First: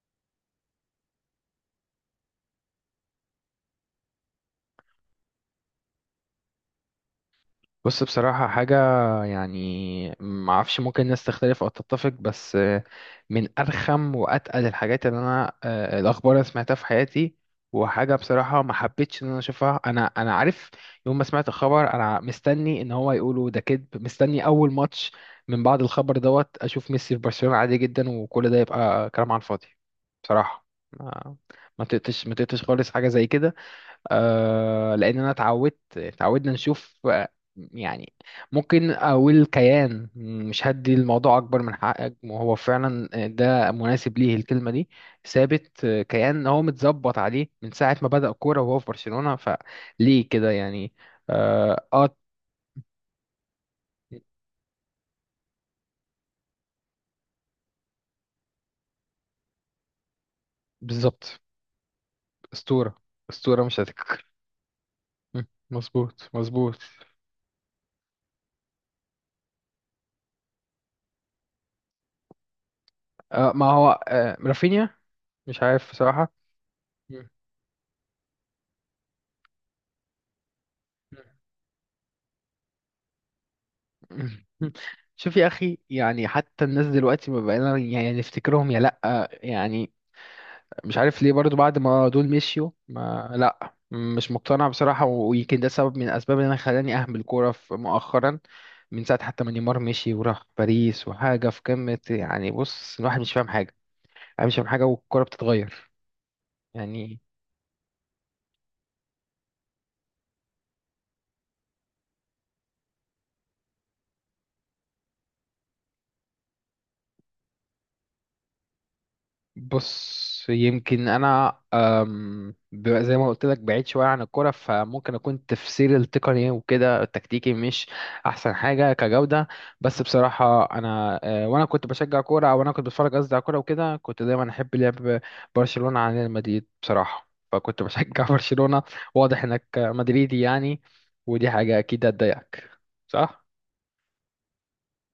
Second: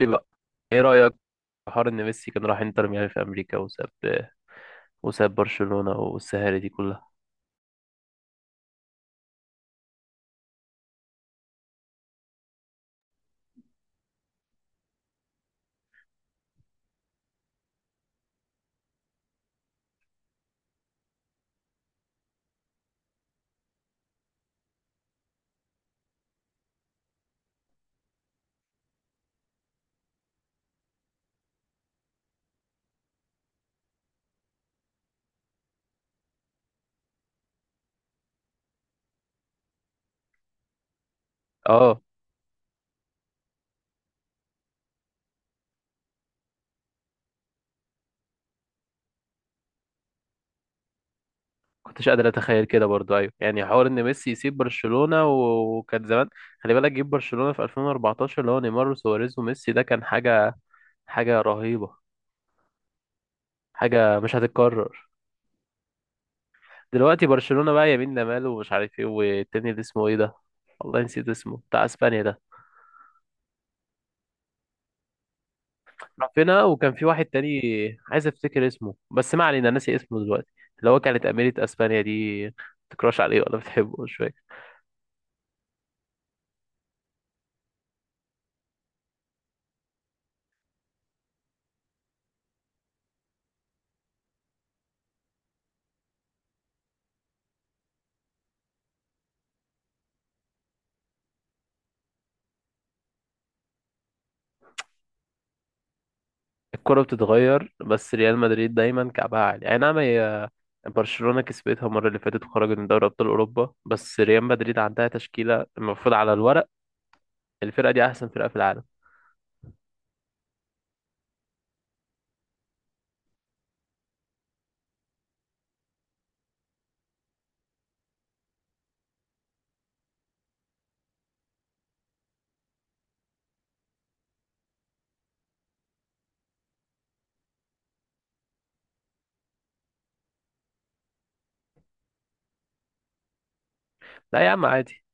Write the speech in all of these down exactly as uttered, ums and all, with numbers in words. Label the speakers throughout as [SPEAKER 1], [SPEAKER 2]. [SPEAKER 1] ايه بقى؟ ايه رأيك في حوار ان ميسي كان راح انتر ميامي في امريكا وساب وساب برشلونة والسهالة دي كلها.
[SPEAKER 2] بص، بصراحة حاجة، يعني ما اعرفش ممكن الناس تختلف او تتفق بس آه، من ارخم واتقل الحاجات اللي انا آه، الاخبار اللي سمعتها في حياتي. وحاجة بصراحة ما حبيتش ان انا اشوفها. انا انا عارف يوم ما سمعت الخبر، انا مستني ان هو يقولوا ده كذب، مستني اول ماتش من بعد الخبر دوت اشوف ميسي في برشلونة عادي جدا، وكل ده يبقى كلام على الفاضي بصراحة. ما ما تقتش ما تقتش خالص حاجة زي كده. آه، لان انا اتعودت اتعودنا نشوف، آه، يعني ممكن اقول كيان، مش هدي الموضوع اكبر من
[SPEAKER 1] اه،
[SPEAKER 2] حقه، وهو فعلا ده مناسب ليه الكلمه دي. ثابت، آه، كيان هو متظبط عليه من ساعه ما بدأ كوره وهو في برشلونه، فليه كده يعني؟ اه,
[SPEAKER 1] كنتش
[SPEAKER 2] آه
[SPEAKER 1] قادر اتخيل كده برضو. ايوه يعني حوار ان ميسي يسيب برشلونة، و- وكان زمان. خلي بالك جيب برشلونة في ألفين وأربعتاشر اللي هو نيمار وسواريز وميسي، ده كان حاجة.
[SPEAKER 2] بالظبط.
[SPEAKER 1] حاجة رهيبة.
[SPEAKER 2] اسطوره، اسطوره مش
[SPEAKER 1] حاجة
[SPEAKER 2] هتك.
[SPEAKER 1] مش هتتكرر.
[SPEAKER 2] م، مظبوط مظبوط.
[SPEAKER 1] دلوقتي برشلونة بقى يمين لمال ومش عارف ايه، والتاني اللي اسمه ايه ده، والله نسيت اسمه، بتاع اسبانيا ده.
[SPEAKER 2] آه، ما هو آه رافينيا. مش عارف بصراحه.
[SPEAKER 1] رافينا، وكان في واحد
[SPEAKER 2] م،
[SPEAKER 1] تاني. عايز افتكر اسمه بس ما علينا، ناسي اسمه دلوقتي. اللي هو
[SPEAKER 2] م.
[SPEAKER 1] كانت أميرة اسبانيا دي بتكراش عليه ولا بتحبه، مش فاكر.
[SPEAKER 2] شوف يا اخي، يعني حتى الناس دلوقتي ما بقينا يعني نفتكرهم يا لا. يعني مش عارف ليه برضو بعد ما دول مشيوا ما لا، مش مقتنع بصراحة. ويمكن ده سبب من الأسباب اللي أنا خلاني أهمل الكورة في- مؤخرا. من ساعة حتى ما نيمار مشي وراح باريس وحاجة في قمة، يعني بص الواحد مش فاهم حاجة. أنا مش فاهم حاجة والكورة بتتغير.
[SPEAKER 1] الكرة
[SPEAKER 2] يعني
[SPEAKER 1] بتتغير، بس ريال مدريد دايما كعبها عالي، اي نعم. هي برشلونة كسبتها المرة اللي فاتت وخرجت من دوري ابطال اوروبا، بس ريال مدريد عندها تشكيلة المفروض على الورق الفرقة دي احسن فرقة في العالم.
[SPEAKER 2] بص، يمكن انا أم، ب- زي ما قلت لك بعيد شويه عن الكوره، فممكن اكون تفسيري التقني وكده التكتيكي مش احسن حاجه كجوده. بس بصراحه انا، أه، وانا كنت بشجع كوره، او انا كنت بتفرج قصدي على كوره وكده، كنت دايما احب لعب برشلونه عن ريال مدريد بصراحه، فكنت بشجع برشلونه. واضح انك مدريدي يعني، ودي حاجه اكيد هتضايقك، صح؟
[SPEAKER 1] لا يا عم عادي.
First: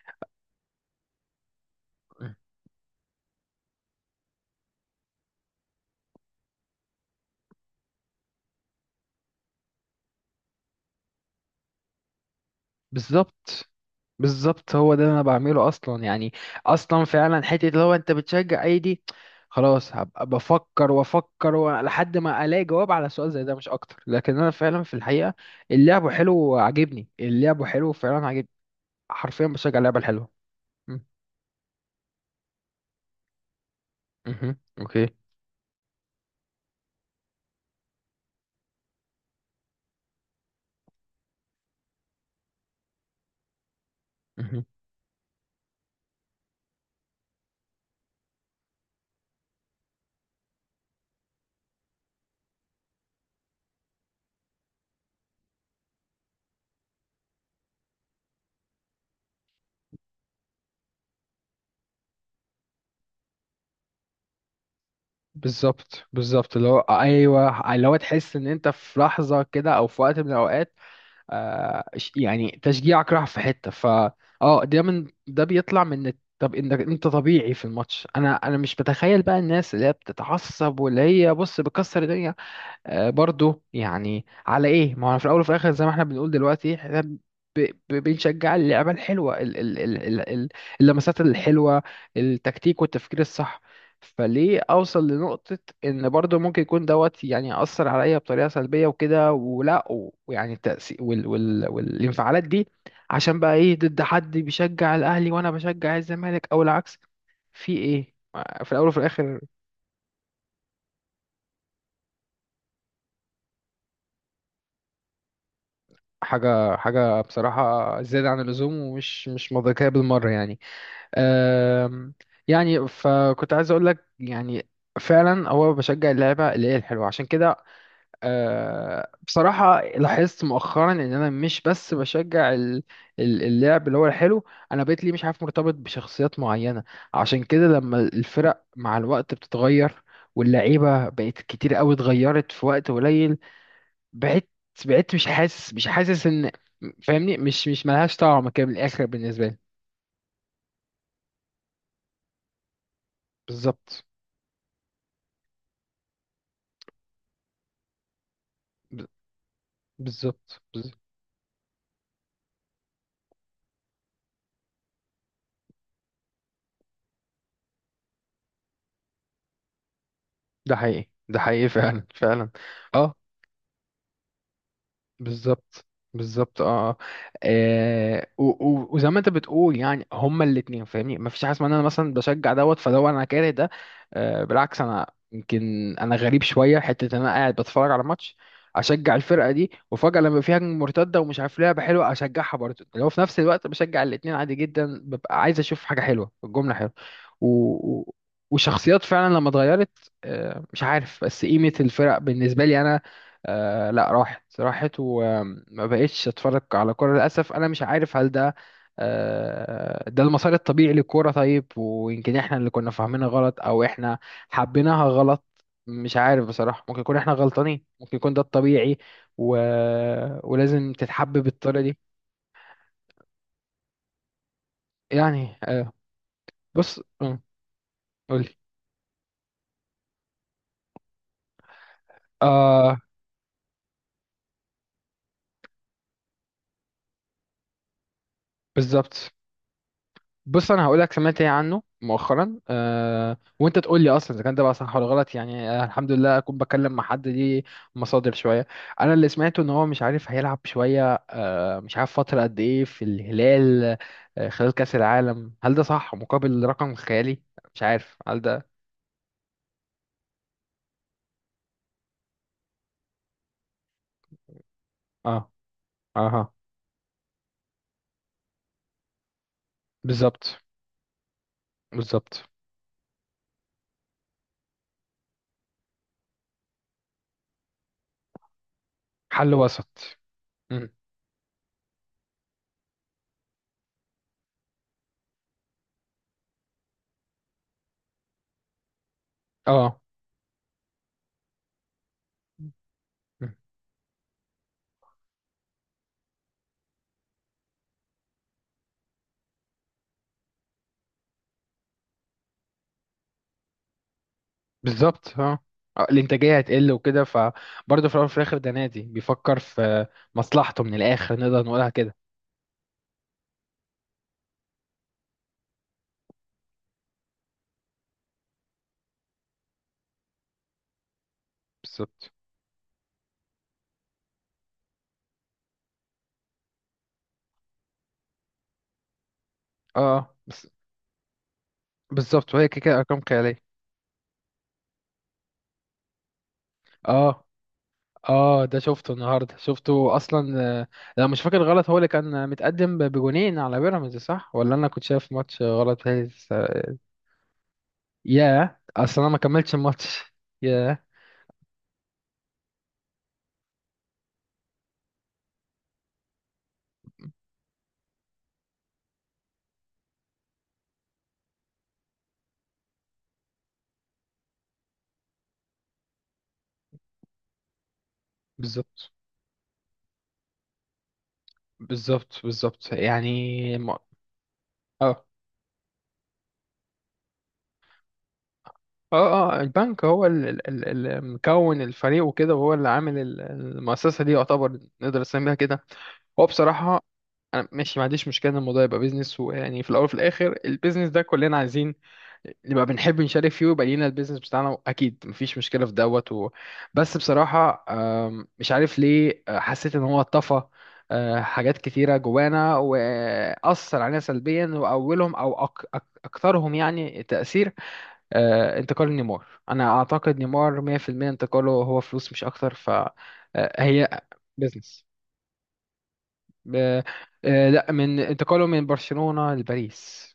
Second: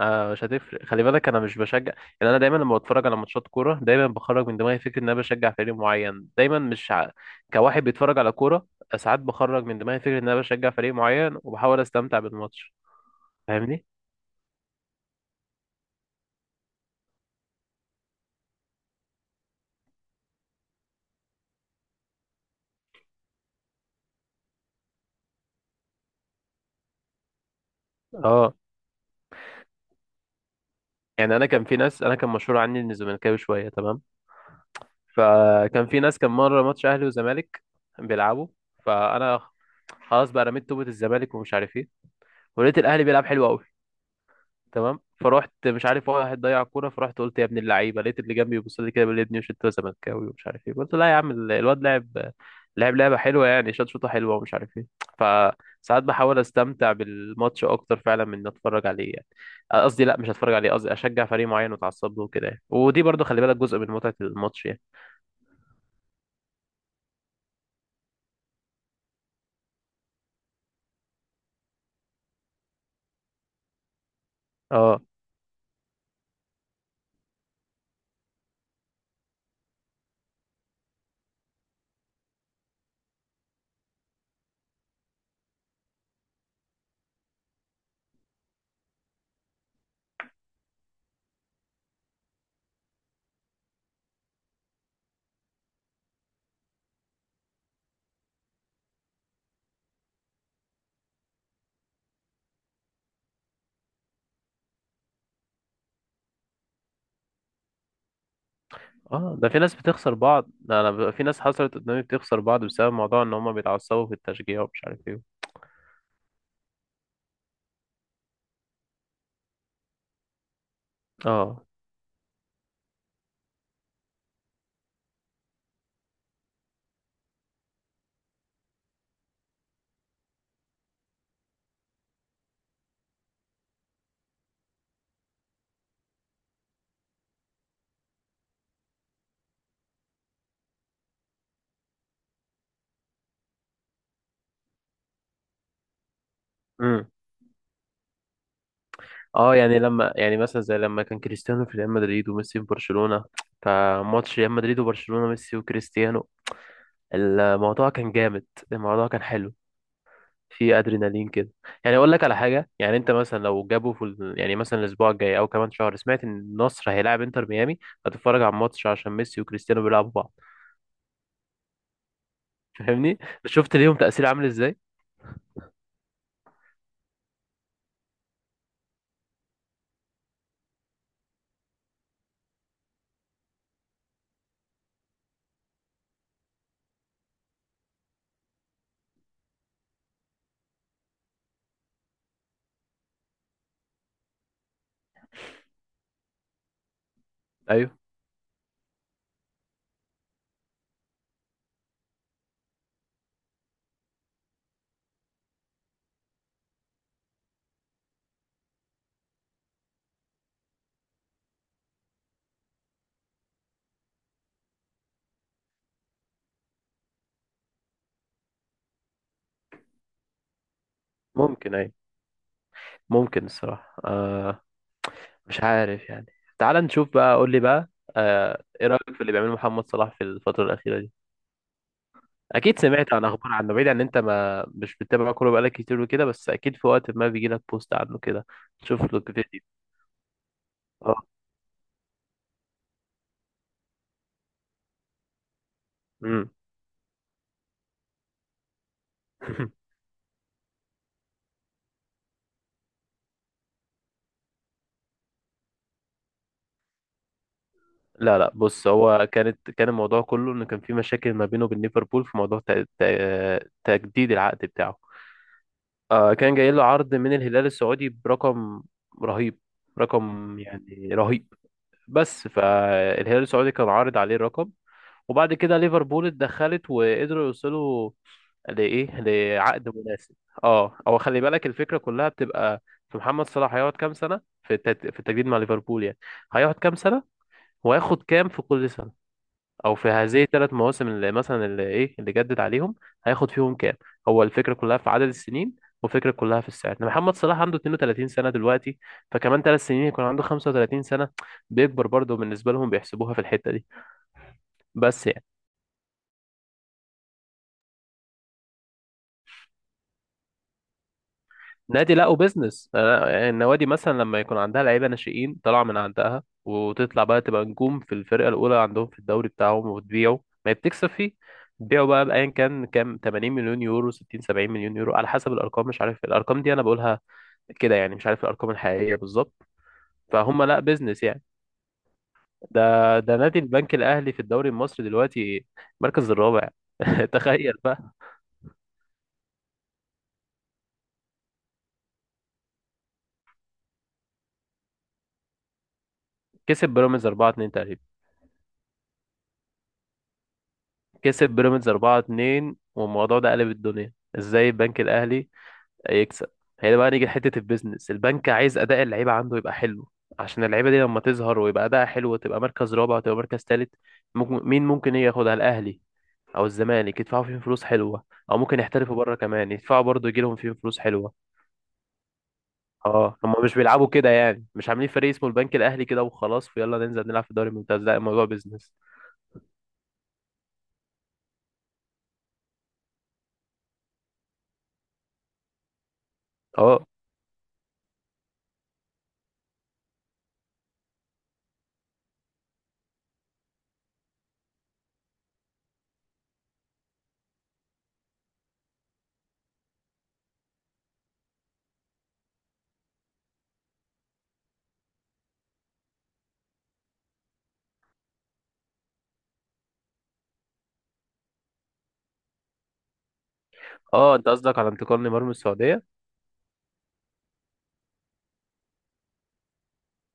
[SPEAKER 1] آه، مش هتفرق، خلي بالك انا مش بشجع. يعني انا دايما لما بتفرج على ماتشات كوره دايما بخرج من دماغي فكره ان انا بشجع فريق معين دايما مش ع... كواحد بيتفرج على كوره. ساعات بخرج من دماغي فكره ان انا بشجع فريق معين وبحاول استمتع بالماتش.
[SPEAKER 2] بالظبط،
[SPEAKER 1] فاهمني؟
[SPEAKER 2] بالظبط هو ده اللي انا بعمله اصلا، يعني اصلا فعلا، حته اللي هو انت بتشجع اي دي؟ خلاص هبقى بفكر وافكر و- لحد ما الاقي جواب على سؤال زي ده مش اكتر. لكن انا فعلا في الحقيقه اللعب حلو وعاجبني، اللعب حلو فعلا عاجبني.
[SPEAKER 1] اه،
[SPEAKER 2] حرفيا بشجع اللعبه الحلوه. م-
[SPEAKER 1] يعني انا كان في ناس، انا كان مشهور عني اني زملكاوي شويه، تمام.
[SPEAKER 2] مهم. اوكي.
[SPEAKER 1] فكان في ناس، كان مره ماتش اهلي وزمالك بيلعبوا، فانا خلاص بقى رميت توبة الزمالك ومش عارف ايه، ولقيت الاهلي بيلعب حلو قوي.
[SPEAKER 2] مهم.
[SPEAKER 1] تمام، فرحت، مش عارف، واحد ضيع كوره فرحت قلت يا ابن اللعيبه. لقيت اللي جنبي بيبص لي كده بيقول لي يا ابني مش انت زملكاوي ومش عارف ايه. قلت لا يا عم، ال- الواد لعب، لعب لعبه حلوه يعني، شاط شوطه حلوه ومش عارف ايه. فساعات بحاول استمتع بالماتش اكتر فعلا من إني اتفرج عليه يعني. قصدي لا، مش هتفرج عليه، قصدي اشجع فريق معين واتعصب له كده يعني. ودي برضه خلي بالك جزء من متعه الماتش يعني.
[SPEAKER 2] بالظبط بالظبط، اللي هو ايوه اللي هو تحس ان انت في لحظه كده او في وقت من الاوقات، آه، ش- يعني تشجيعك راح في حتة، ف اه ده
[SPEAKER 1] اه.
[SPEAKER 2] من ده بيطلع من إنك- طب انك انت طبيعي في الماتش. انا انا مش بتخيل بقى الناس اللي هي بتتعصب واللي هي بص بتكسر الدنيا، آه، برضو يعني على ايه؟ ما هو في الاول وفي الاخر، زي ما احنا بنقول دلوقتي احنا ب- ب- بنشجع اللعبه الحلوه، ال- ال- ال- ال- ال- اللمسات الحلوه، التكتيك والتفكير الصح. فليه اوصل لنقطه ان برضو ممكن يكون دوت يعني ياثر عليا بطريقه سلبيه وكده ولا، و- ويعني التاثير وال وال والانفعالات دي، عشان بقى ايه؟ ضد حد بيشجع الاهلي وانا بشجع الزمالك او العكس؟ في ايه في الاول وفي
[SPEAKER 1] اه،
[SPEAKER 2] الاخر؟
[SPEAKER 1] ده في ناس بتخسر بعض. ده انا ب- في ناس حصلت قدامي بتخسر بعض بسبب موضوع ان هم بيتعصبوا في التشجيع ومش عارف ايه.
[SPEAKER 2] حاجة، حاجة بصراحة زيادة عن اللزوم ومش مش منطقية بالمرة يعني.
[SPEAKER 1] اه.
[SPEAKER 2] أم، يعني فكنت عايز أقول لك، يعني فعلا هو بشجع اللعبة اللي هي الحلوة. عشان كده أه، بصراحة لاحظت مؤخرا إن أنا مش بس بشجع ال- ال- اللعب اللي هو الحلو. أنا بقيت لي مش عارف مرتبط بشخصيات معينة. عشان كده لما الفرق مع الوقت بتتغير، واللعيبة بقت كتير قوي اتغيرت في وقت قليل، بعدت بعدت، مش حاسس، مش حاسس ان، فاهمني؟ مش مش ملهاش طعم كده من الاخر بالنسبه
[SPEAKER 1] اه،
[SPEAKER 2] لي.
[SPEAKER 1] يعني لما، يعني مثلا زي لما كان كريستيانو في ريال مدريد وميسي في برشلونة،
[SPEAKER 2] بالظبط،
[SPEAKER 1] فماتش ريال مدريد وبرشلونة، ميسي وكريستيانو، الموضوع كان جامد.
[SPEAKER 2] ب-
[SPEAKER 1] الموضوع كان حلو.
[SPEAKER 2] بالظبط
[SPEAKER 1] في
[SPEAKER 2] بالظبط.
[SPEAKER 1] ادرينالين كده. يعني اقول لك على حاجة، يعني انت مثلا لو جابوا في ال- يعني مثلا الاسبوع الجاي او كمان شهر سمعت ان النصر هيلاعب انتر ميامي، هتتفرج على الماتش عشان ميسي وكريستيانو بيلعبوا بعض.
[SPEAKER 2] ده حقيقي ده حقيقي فعلا فعلا. اه
[SPEAKER 1] فاهمني؟ شفت ليهم تأثير عامل ازاي.
[SPEAKER 2] بالظبط بالظبط، اه آه، آه، و- و- وزي ما انت بتقول يعني هما الاتنين، فاهمني؟ مفيش حاجه اسمها ان انا مثلا بشجع دوت فدوت انا كاره ده. آه، بالعكس انا، يمكن انا غريب شويه، حته ان انا قاعد بتفرج على ماتش اشجع الفرقه دي، وفجاه لما في هجمه مرتده ومش عارف لعبه حلوه اشجعها برضه، اللي هو في نفس الوقت بشجع الاتنين عادي جدا، ببقى عايز اشوف حاجه حلوه، الجمله حلوه، و...
[SPEAKER 1] ايوه.
[SPEAKER 2] و... وشخصيات فعلا لما اتغيرت، آه، مش عارف بس قيمه الفرق بالنسبه لي انا، آه لا راحت راحت، وما بقتش اتفرج على كوره للاسف. انا مش عارف هل ده آه ده المسار الطبيعي للكوره؟ طيب، ويمكن احنا اللي كنا فاهمينها غلط، او احنا حبيناها غلط. مش عارف بصراحه، ممكن يكون احنا غلطانين، ممكن يكون ده الطبيعي و... ولازم تتحب
[SPEAKER 1] ممكن،
[SPEAKER 2] بالطريقه
[SPEAKER 1] ايوه
[SPEAKER 2] دي.
[SPEAKER 1] ممكن الصراحة، آه.
[SPEAKER 2] يعني
[SPEAKER 1] مش
[SPEAKER 2] آه.
[SPEAKER 1] عارف يعني. تعال
[SPEAKER 2] بص،
[SPEAKER 1] نشوف بقى،
[SPEAKER 2] آه،
[SPEAKER 1] قول لي بقى.
[SPEAKER 2] قولي.
[SPEAKER 1] آه، ايه رأيك في اللي بيعمله محمد صلاح في الفترة الأخيرة دي؟ اكيد
[SPEAKER 2] اه
[SPEAKER 1] سمعت عن اخبار عنه، بعيد عن انت ما مش بتتابع كوره بقالك كتير وكده، بس اكيد في وقت ما بيجي لك بوست عنه كده، تشوف له
[SPEAKER 2] بالظبط.
[SPEAKER 1] فيديو.
[SPEAKER 2] بص انا هقول لك
[SPEAKER 1] اه.
[SPEAKER 2] سمعت ايه عنه مؤخرا، أه وانت تقول لي اصلا اذا كان ده بقى صح ولا غلط. يعني آه، الحمد لله
[SPEAKER 1] امم.
[SPEAKER 2] اكون بكلم مع حد ليه مصادر شويه. انا اللي سمعته ان هو مش عارف هيلعب شويه، آه، مش عارف فتره قد ايه في الهلال، آه، خلال كاس العالم، هل ده صح؟ مقابل رقم خيالي، مش عارف
[SPEAKER 1] لا
[SPEAKER 2] هل
[SPEAKER 1] لا،
[SPEAKER 2] ده؟
[SPEAKER 1] بص هو كانت، كان الموضوع كله ان كان في مشاكل ما بينه وبين ليفربول في موضوع ت- ت- تجديد العقد بتاعه.
[SPEAKER 2] اه.
[SPEAKER 1] آه،
[SPEAKER 2] اها.
[SPEAKER 1] كان جاي له عرض من الهلال السعودي برقم رهيب. رقم
[SPEAKER 2] بالظبط
[SPEAKER 1] يعني رهيب.
[SPEAKER 2] بالظبط.
[SPEAKER 1] بس فالهلال السعودي كان عارض عليه رقم، وبعد كده ليفربول اتدخلت وقدروا يوصلوا لإيه،
[SPEAKER 2] حل
[SPEAKER 1] لعقد
[SPEAKER 2] وسط.
[SPEAKER 1] مناسب.
[SPEAKER 2] مم.
[SPEAKER 1] اه، هو خلي بالك الفكرة كلها بتبقى في محمد صلاح هيقعد كام سنة في التت... في التجديد مع ليفربول يعني. هيقعد كام سنة، وهياخد كام في كل سنة، او
[SPEAKER 2] اه
[SPEAKER 1] في هذه الثلاث مواسم اللي مثلا اللي ايه اللي جدد عليهم، هياخد فيهم كام. هو الفكره كلها في عدد السنين، والفكره كلها في السعر. إن محمد صلاح عنده اثنين وثلاثين سنه دلوقتي، فكمان تلات سنين يكون عنده خمسة وثلاثين سنه، بيكبر برضه بالنسبه لهم، بيحسبوها في الحته دي. بس
[SPEAKER 2] بالظبط، اه آه، الانتاجيه هتقل وكده، فبرضه في الاول وفي الاخر ده نادي بيفكر في مصلحته من الاخر، نقدر نقولها
[SPEAKER 1] نادي،
[SPEAKER 2] كده.
[SPEAKER 1] لا، وبزنس، أنا- النوادي مثلا لما يكون عندها لعيبه ناشئين طالعه من عندها، وتطلع بقى تبقى نجوم في الفرقه الاولى عندهم في الدوري بتاعهم، وتبيعه، ما هي بتكسب فيه. تبيعه بقى،
[SPEAKER 2] بالظبط
[SPEAKER 1] بايا كان كام، ثمانين مليون يورو، ستين سبعين مليون يورو، على حسب الارقام، مش عارف الارقام دي انا بقولها كده يعني، مش عارف الارقام الحقيقيه بالظبط.
[SPEAKER 2] اه،
[SPEAKER 1] فهم
[SPEAKER 2] بس
[SPEAKER 1] لا بيزنس يعني.
[SPEAKER 2] بالظبط، وهي كده
[SPEAKER 1] ده
[SPEAKER 2] كده ارقام
[SPEAKER 1] ده
[SPEAKER 2] خياليه.
[SPEAKER 1] نادي البنك الاهلي في الدوري المصري دلوقتي المركز الرابع.
[SPEAKER 2] اه.
[SPEAKER 1] تخيل بقى.
[SPEAKER 2] اه ده شفته النهارده، شفته اصلا، آه، لو مش فاكر غلط هو اللي كان متقدم ب- بجونين على بيراميدز، صح؟ ولا انا كنت شايف ماتش غلط؟ بيراميدز،
[SPEAKER 1] كسب بيراميدز أربعة اتنين تقريبا.
[SPEAKER 2] ياه اصلا انا ما كملتش الماتش. ياه.
[SPEAKER 1] كسب بيراميدز أربعة اتنين، والموضوع ده قلب الدنيا ازاي. البنك الاهلي هيكسب، هي ده بقى نيجي لحته البيزنس. البنك عايز اداء اللعيبه عنده يبقى حلو، عشان اللعيبه دي لما تظهر ويبقى اداء حلو وتبقى مركز رابع وتبقى مركز تالت، ممكن مين، ممكن إيه، ياخدها الاهلي او الزمالك يدفعوا فيهم فلوس حلوه، او ممكن
[SPEAKER 2] بالظبط
[SPEAKER 1] يحترفوا بره كمان يدفعوا برضه يجي لهم فيهم فلوس حلوه.
[SPEAKER 2] بالظبط بالظبط
[SPEAKER 1] اه، هم مش
[SPEAKER 2] يعني م-
[SPEAKER 1] بيلعبوا كده يعني، مش عاملين
[SPEAKER 2] اه
[SPEAKER 1] فريق اسمه البنك الاهلي كده وخلاص ويلا ننزل نلعب في الدوري الممتاز، لا الموضوع بيزنس.
[SPEAKER 2] اه اه. البنك هو اللي مكون الفريق وكده، وهو اللي عامل ال- المؤسسة دي، يعتبر نقدر نسميها كده. هو بصراحة
[SPEAKER 1] اه.
[SPEAKER 2] أنا ماشي، ما عنديش مشكلة إن الموضوع يبقى بيزنس، ويعني في الأول وفي الآخر البيزنس ده كلنا عايزين نبقى بنحب نشارك فيه، ويبقى لينا البيزنس بتاعنا أكيد، مفيش مشكلة في دوت و... بس بصراحة آم، مش عارف ليه آه، حسيت إن هو طفى آه، حاجات كتيرة جوانا وأثر علينا سلبيا، وأولهم أو أك... أك... أكثرهم يعني تأثير، آه، انتقال نيمار. انا اعتقد نيمار مية بالمية انتقاله هو فلوس مش اكتر، فهي
[SPEAKER 1] اه، انت قصدك على
[SPEAKER 2] بزنس.
[SPEAKER 1] انتقال نيمار من السعوديه.
[SPEAKER 2] لا، من انتقاله من برشلونة لباريس،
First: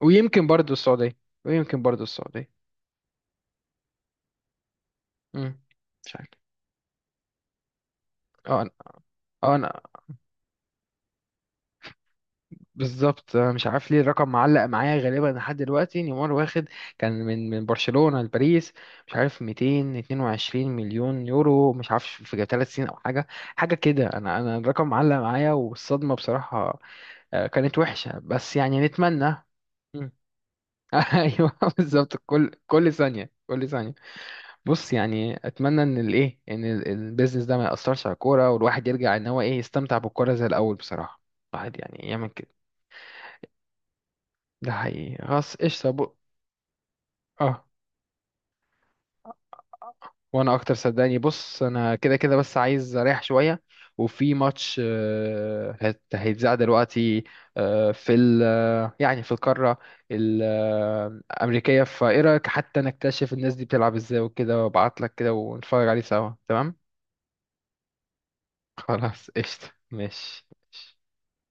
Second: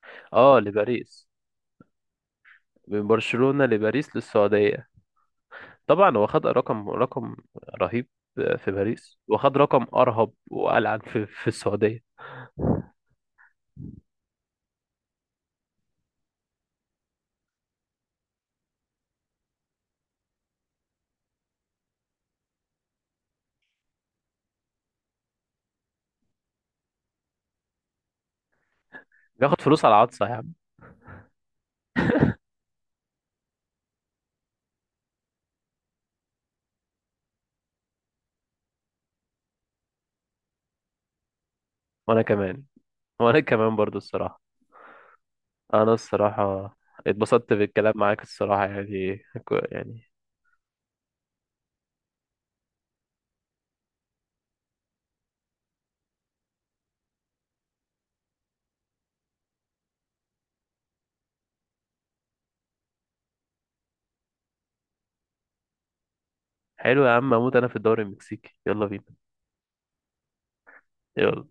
[SPEAKER 2] ويمكن
[SPEAKER 1] اه،
[SPEAKER 2] برضو السعودية،
[SPEAKER 1] لباريس،
[SPEAKER 2] ويمكن برضو السعودية.
[SPEAKER 1] من برشلونة لباريس للسعودية.
[SPEAKER 2] مم. مش
[SPEAKER 1] طبعا هو
[SPEAKER 2] عارف.
[SPEAKER 1] خد رقم، رقم رهيب
[SPEAKER 2] اه انا،
[SPEAKER 1] في باريس،
[SPEAKER 2] اه
[SPEAKER 1] وخد
[SPEAKER 2] انا
[SPEAKER 1] رقم أرهب وألعن في, في السعودية.
[SPEAKER 2] بالظبط. أنا مش عارف ليه الرقم معلق معايا غالبا لحد دلوقتي، نيمار واخد كان من من برشلونة لباريس، مش عارف ميتين واتنين وعشرين مليون يورو، مش عارف في ثلاث سنين او حاجه، حاجه كده، انا انا الرقم معلق معايا والصدمه بصراحه، آه، كانت وحشه، بس يعني نتمنى.
[SPEAKER 1] بياخد فلوس على
[SPEAKER 2] مم.
[SPEAKER 1] العطسة يا عم.
[SPEAKER 2] ايوه بالظبط. كل كل ثانيه، كل ثانيه. بص يعني اتمنى ان الايه، ان ال- البيزنس ده ما ياثرش على الكوره، والواحد يرجع ان هو ايه، يستمتع بالكوره زي الاول بصراحه. الواحد يعني
[SPEAKER 1] وأنا
[SPEAKER 2] يعمل كده.
[SPEAKER 1] كمان وأنا كمان برضو الصراحة.
[SPEAKER 2] ده حقيقي خلاص قشطة
[SPEAKER 1] أنا
[SPEAKER 2] بق...
[SPEAKER 1] الصراحة اتبسطت
[SPEAKER 2] اه،
[SPEAKER 1] بالكلام معاك الصراحة يعني، يعني.
[SPEAKER 2] وانا اكتر صدقني. بص انا كده كده بس عايز اريح شوية. وفي ماتش، آه، هت- هيتذاع دلوقتي آه، في ال آه، يعني في القارة الأمريكية، فايه رأيك حتى نكتشف الناس دي بتلعب ازاي وكده، وابعتلك كده ونتفرج عليه سوا، تمام؟
[SPEAKER 1] حلو يا عم، أموت أنا في الدوري المكسيكي، يلا بينا.
[SPEAKER 2] خلاص قشطة ماشي.
[SPEAKER 1] يلا.